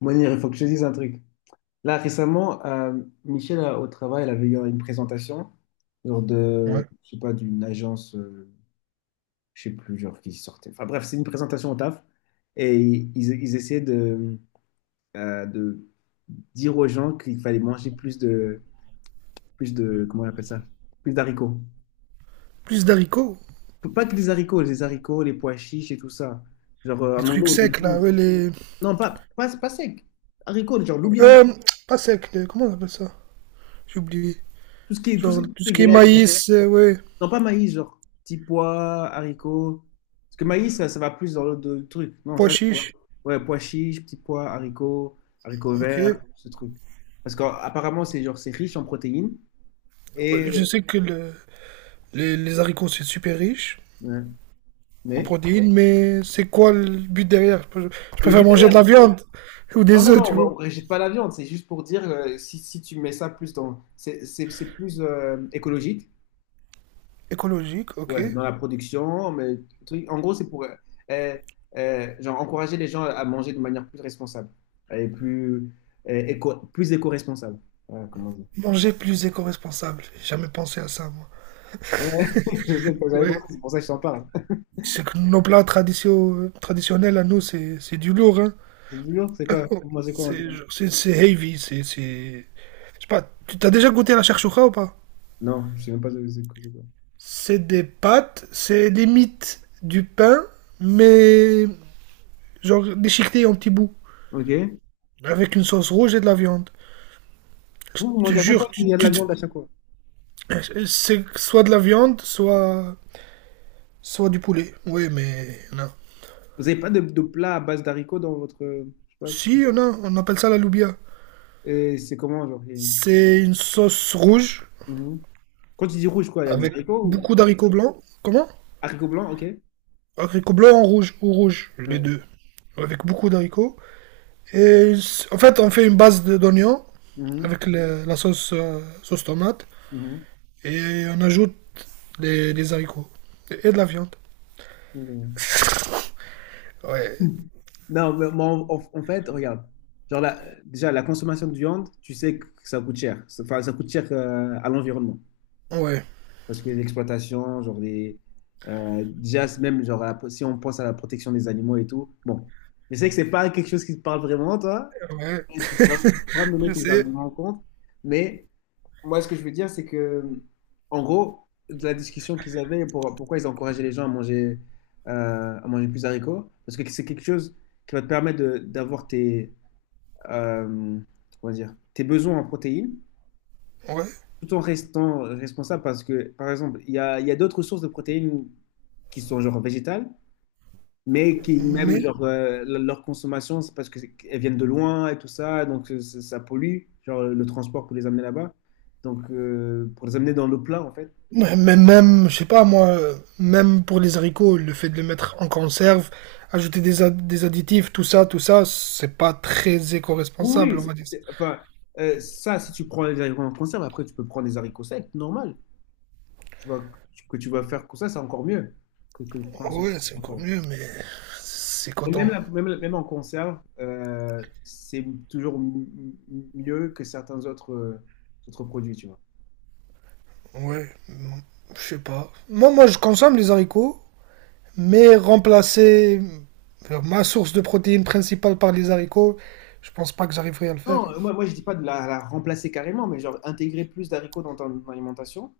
Mounir, il faut que je te dise un truc. Là, récemment, Michel, au travail, elle avait eu une présentation, genre de, Ouais. je sais pas, d'une agence, je sais plus, genre qui sortait. Enfin bref, c'est une présentation au taf. Et ils essayaient de, de dire aux gens qu'il fallait manger plus de, comment on appelle ça? Plus d'haricots. Plus d'haricots, Pas que des haricots, les pois chiches et tout ça. Genre, à des manger trucs au secs début. là, ouais, les. Non, pas sec. Haricots, genre, l'oubien. Euh, Pas secs, comment on appelle ça? J'ai oublié. Tout ce qui est, tout ce Genre qui tout ce qui est est. maïs, ouais, Non, pas maïs, genre petits pois, haricots. Parce que maïs, ça va plus dans truc. Non, pois ça, c'est quoi? chiche. Ouais, pois chiches, petits pois, haricots, haricots Ok. Ouais, verts, ce truc. Parce qu'apparemment, c'est genre, c'est riche en protéines. je Et. sais que les haricots c'est super riche Ouais. en Mais. protéines, mais c'est quoi le but derrière? Je Le préfère but manger derrière. de la viande ou Non, des non, œufs, non, on tu vois. ne rejette pas la viande. C'est juste pour dire, si, tu mets ça plus dans. C'est plus écologique. Écologique, ok. Ouais, dans la production, mais en gros, c'est pour genre encourager les gens à manger de manière plus responsable et plus plus éco-responsable. Voilà, comment dire? Manger plus éco-responsable. J'ai jamais pensé à ça, moi. Ouais, je sais que j'avais pensé, Ouais. c'est pour ça que je t'en parle. C'est que nos plats traditionnels à nous, c'est du lourd, hein. C'est du lourd, c'est quoi? Vous mangez quoi en général? C'est heavy, c'est. Je sais pas, tu t'as déjà goûté à la shakshuka ou pas? Non, je sais même pas ce que c'est quoi. C'est des pâtes, c'est limite du pain, mais genre déchiqueté en petits bouts, Ok. avec une sauce rouge et de la viande. Je Vous, vous te mangez à chaque fois, jure, il y a de la viande à chaque fois. c'est soit de la viande, soit, soit du poulet. Oui, mais non. Vous n'avez pas de, de plat à base d'haricots dans votre. Je sais pas. Si, on a, on appelle ça la loubia. Et c'est comment, genre? Et. C'est une sauce rouge, Mhm. Quand tu dis rouge, quoi, il y a des avec haricots ou... beaucoup d'haricots blancs. Comment? Haricots blancs, ok. Ouais. Haricots blancs en rouge, ou rouge, les deux. Avec beaucoup d'haricots. Et en fait, on fait une base d'oignons Mhm. avec la sauce, sauce tomate Mhm. et on ajoute des haricots et de la viande. Non. Ouais, Non, en fait, regarde. Déjà, la consommation de viande, tu sais que ça coûte cher. Enfin, ça coûte cher à l'environnement. ouais, Parce que l'exploitation, genre les. Déjà, c'est même genre, si on pense à la protection des animaux et tout. Bon, je sais que c'est pas quelque chose qui te parle vraiment, toi. ouais, Et tu pourras me donner je tes sais, arguments en compte. Mais moi, ce que je veux dire, c'est que, en gros, de la discussion qu'ils avaient, pourquoi ils encourageaient les gens à manger plus haricots, parce que c'est quelque chose qui va te permettre de- d'avoir tes, euh, comment dire, tes besoins en protéines, ouais. tout en restant responsable, parce que, par exemple, il y a d'autres sources de protéines qui sont genre végétales, mais qui, même, Mais, genre, leur consommation, c'est parce qu'elles viennent de loin et tout ça, donc ça, ça pollue, genre le transport pour les amener là-bas, donc pour les amener dans le plat, en fait. mais même, je sais pas moi, même pour les haricots, le fait de les mettre en conserve, ajouter des, des additifs, tout ça, c'est pas très Oui, éco-responsable, oui, on va dire. Enfin, ça, si tu prends les haricots en conserve, après, tu peux prendre des haricots secs, normal. Tu vas, que tu vas faire comme ça, c'est encore mieux que de prendre ceux qui Ouais, sont c'est en encore conserve. mieux, mais c'est Et même, coton. Même, même en conserve, c'est toujours mieux que certains autres, autres produits, tu vois. Ouais, je sais pas. Moi, moi, je consomme les haricots. Mais remplacer ma source de protéines principale par les haricots, je pense pas que j'arriverai à le faire. Non, moi je dis pas de la, la remplacer carrément, mais genre intégrer plus d'haricots dans ton alimentation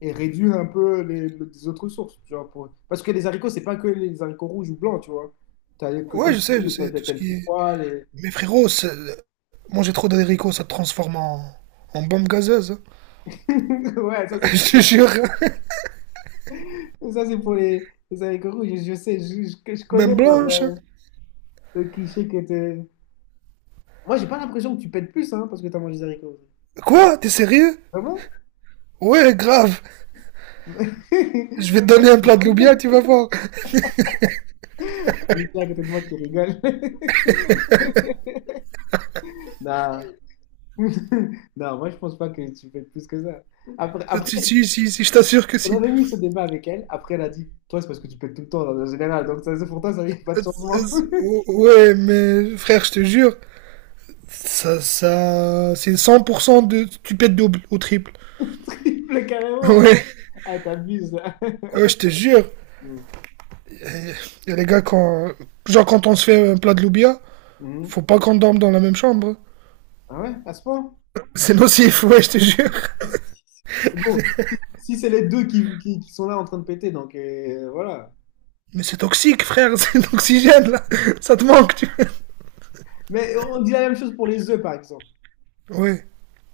et réduire un peu les autres sources. Genre pour... Parce que les haricots, c'est pas que les haricots rouges ou blancs, tu vois. T'as, Ouais, comme tu je dis, sais, tout t'as ce le qui petit est. pois, les... Mais frérot, manger trop d'haricots, ça te transforme en, en bombe gazeuse, hein. Ouais, Je te jure, ça, c'est pour les haricots rouges. Je sais, je connais même genre, blanche, hein. Le cliché que t'es... Moi, j'ai pas l'impression que tu pètes plus hein, parce que t'as mangé des haricots. Quoi? T'es sérieux? Vraiment? Ouais, grave. Je vais te donner un plat de loubia, tu vas voir. Michel à côté de moi qui rigole. Non. Non, moi, je pense pas que tu pètes plus que ça. Si, si, Après, si, si, je t'assure que on si. avait eu ce débat avec elle. Après, elle a dit, toi, c'est parce que tu pètes tout le temps, en général. Donc, ça, c'est pour toi, ça n'y a pas de Euh, changement. Ouais, mais frère, je te jure, ça, c'est 100% de, tu pètes double ou triple. Triple, carrément. Ouais. Ah, t'abuses là. Ouais, je te jure. Mm. Et les gars, quand, genre, quand on se fait un plat de loubia, Mhm. faut pas qu'on dorme dans la même chambre. Ah ouais, à ce point? C'est nocif, ouais, je te jure. Bon, si si c'est les deux qui sont là en train de péter, donc voilà. Mais c'est toxique, frère, c'est l'oxygène, là. Ça te manque, tu Mais on dit la même chose pour les œufs, par exemple. vois. Ouais.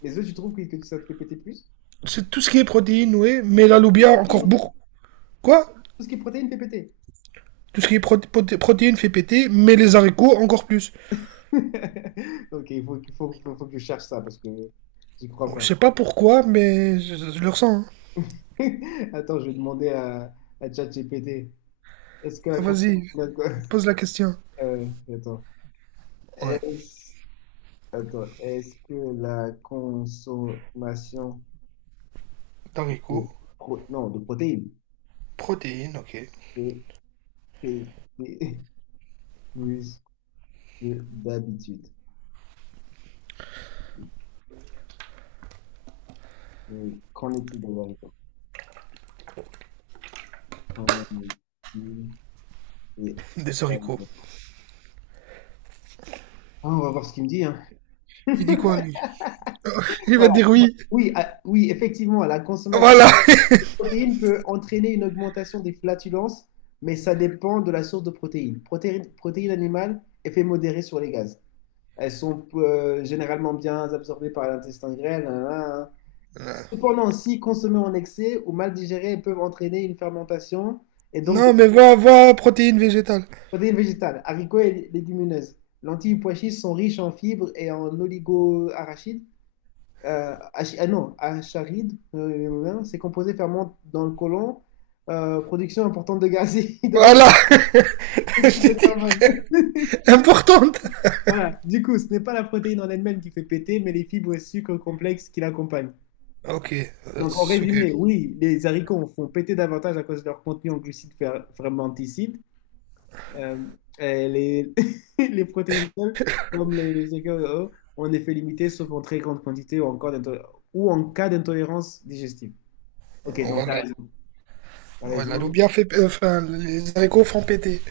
Les œufs, tu trouves que ça te fait péter plus? C'est tout ce qui est protéines, ouais, mais la Les loubia, protéines, encore en fait. beaucoup. Quoi? Tout ce qui est protéines fait péter. Tout ce qui est protéines fait péter, mais les haricots, encore plus. Ok, il faut, qu'il faut, faut- faut que je cherche ça parce que j'y crois Oh, je pas. sais pas pourquoi, mais je le ressens, hein. Attends, je vais demander à ChatGPT. Est-ce que la consommation Vas-y, d'alcool... pose la question. Euh, attends. Ouais, Est-ce... Attends, est-ce que la consommation de, haricots, non, de protéines protéines, ok. est est- est plus que d'habitude? Et qu'en est-il de la vérité? Qu'en est-il de la vérité? Des haricots. Ah, on va voir ce qu'il me dit, hein. Il dit quoi, lui? Il va Voilà. dire oui. Oui, ah, oui, effectivement, la consommation Voilà. protéine peut entraîner une augmentation des flatulences, mais ça dépend de la source de protéines. Protéines, protéines animales, effet modéré sur les gaz. Elles sont généralement bien absorbées par l'intestin grêle. Nan, nan, nan. Hein. Cependant, si consommées en excès ou mal digérées, elles peuvent entraîner une fermentation et donc des Non, mais va, va, protéines végétales. protéines végétales, haricots et légumineuses. Lentilles et pois chiches sont riches en fibres et en oligo-arachides. Ah non, acharide, c'est composé ferment dans le côlon, production importante de gaz et hydroxyde Voilà, de carbone. importante. Voilà, du coup, ce n'est pas la protéine en elle-même qui fait péter, mais les fibres et sucres complexes qui l'accompagnent. Ok, Donc, en c'est ok. résumé, oui, les haricots font péter davantage à cause de leur contenu en glucides fermenticides. Euh, et les, les protéines seules, comme les GKE, ont un effet limité, sauf en très grande quantité ou, encore ou en cas d'intolérance digestive. Ok, donc tu as Voilà. raison. T'as Voilà, l'eau raison. bien fait, enfin, les haricots font péter.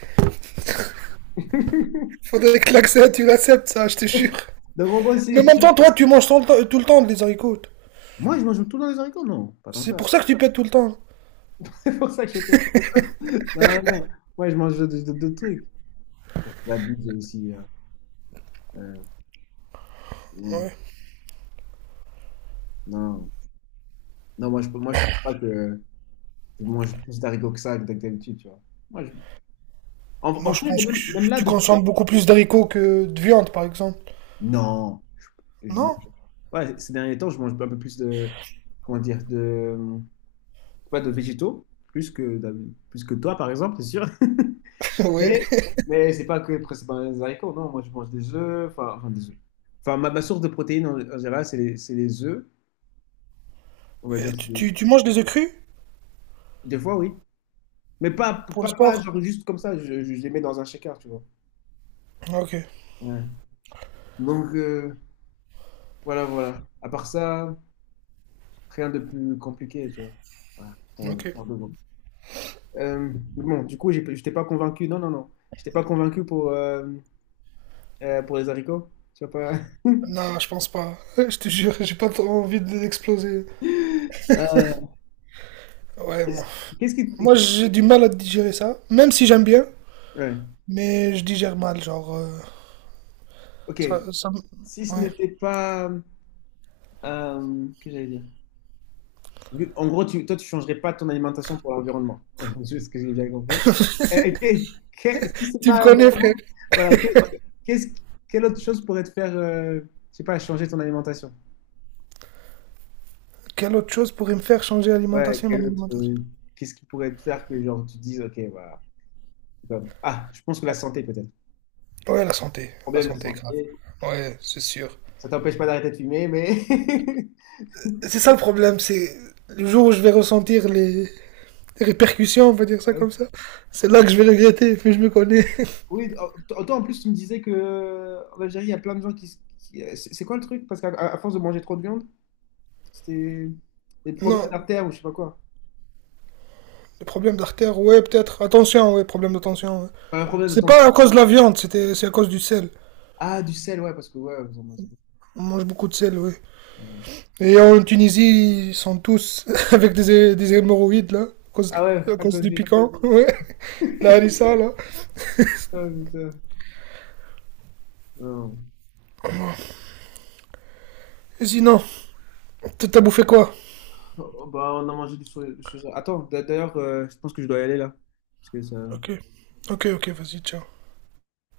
Faudrait que l'accès, tu l'acceptes, ça, je te jure. Donc, moi, Mais en c'est... même temps, toi, tu manges tout le temps des haricots. Moi, je mange tout dans les haricots, non? Pas tant que C'est pour ça. ça que tu pètes tout le temps. C'est pour ça que je fais... Non, non, non. Moi, je mange d'autres trucs. Après, c'est la bite aussi là. Euh, non, Ouais. non. Non, moi, moi, je trouve pas que je mange plus d'haricots que ça que d'habitude, tu vois. Moi, je... Non, en je fait, pense que même, même là, tu depuis... consommes beaucoup plus d'haricots que de viande, par exemple. Non. Je mange... Non? Ouais, ces derniers temps, je mange un peu plus de... Comment dire? De... Pas de végétaux. Plus que toi, par exemple, c'est sûr. Oui. Mais, mais c'est pas que principalement les haricots, non. Moi, je mange des œufs, enfin, des œufs. Enfin, ma source de protéines en général, c'est c'est les œufs, on va dire. Tu manges des œufs crus Des fois, oui. Mais pour le pas sport? genre juste comme ça, je les mets dans un shaker, tu vois. Ok, Ouais. Donc, voilà, voilà. À part ça, rien de plus compliqué, tu vois. Voilà, putain, il ok. parle de bon. Bon, du coup, je t'ai pas convaincu. Non, non, non. Je t'ai pas convaincu pour les haricots. Tu vois pas. Non, je pense pas. Je te jure, j'ai pas trop envie de l'exploser. Euh, Ouais, moi, qu'est-ce qui. moi, j'ai du mal à digérer ça, même si j'aime bien, Ouais. mais je digère mal, genre. Ok. Si ce Ouais. n'était pas. Que j'allais dire? En gros, toi, tu changerais pas ton alimentation pour l'environnement. C'est ce que j'ai bien compris. Et si c'est Tu me pas connais, frère. l'environnement, voilà, qu'est-ce, quelle autre chose pourrait te faire, je sais pas, changer ton alimentation? Quelle autre chose pourrait me faire changer Ouais, l'alimentation, mon quel autre, alimentation? Qu'est-ce qui pourrait te faire que genre, tu te dises, ok, voilà. Ah, je pense que la santé peut-être. Ouais, la santé. La Problème de santé, grave. santé, Ouais, c'est sûr. ça t'empêche pas d'arrêter de fumer, mais. C'est ça le problème, c'est le jour où je vais ressentir les répercussions, on va dire ça comme ça, c'est là que je vais regretter, mais je me connais. Oui, toi en plus tu me disais que en Algérie il y a plein de gens qui, c'est quoi le truc? Parce qu'à à force de manger trop de viande, c'était des problèmes Non, d'artère ou je sais pas quoi. le problème d'artère, ouais, peut-être. Attention, ouais, problème d'attention, ouais. Pas un problème de C'est pas tension. à cause de la viande, c'est à cause du sel. Ah, du sel, ouais, parce que ouais, vous en mangez beaucoup. On mange beaucoup de sel, ouais. Ouais. Et en Tunisie, ils sont tous avec des hémorroïdes, là, Ah ouais, à à cause cause du du. piquant. Ouais, la harissa, là. Oh, putain. Non. Et sinon, t'as bouffé quoi? Oh, bah, on a mangé du soja. Attends, d'ailleurs, je pense que je dois y aller là. Parce que ça. Ok, ok, ok, vas-y, ciao.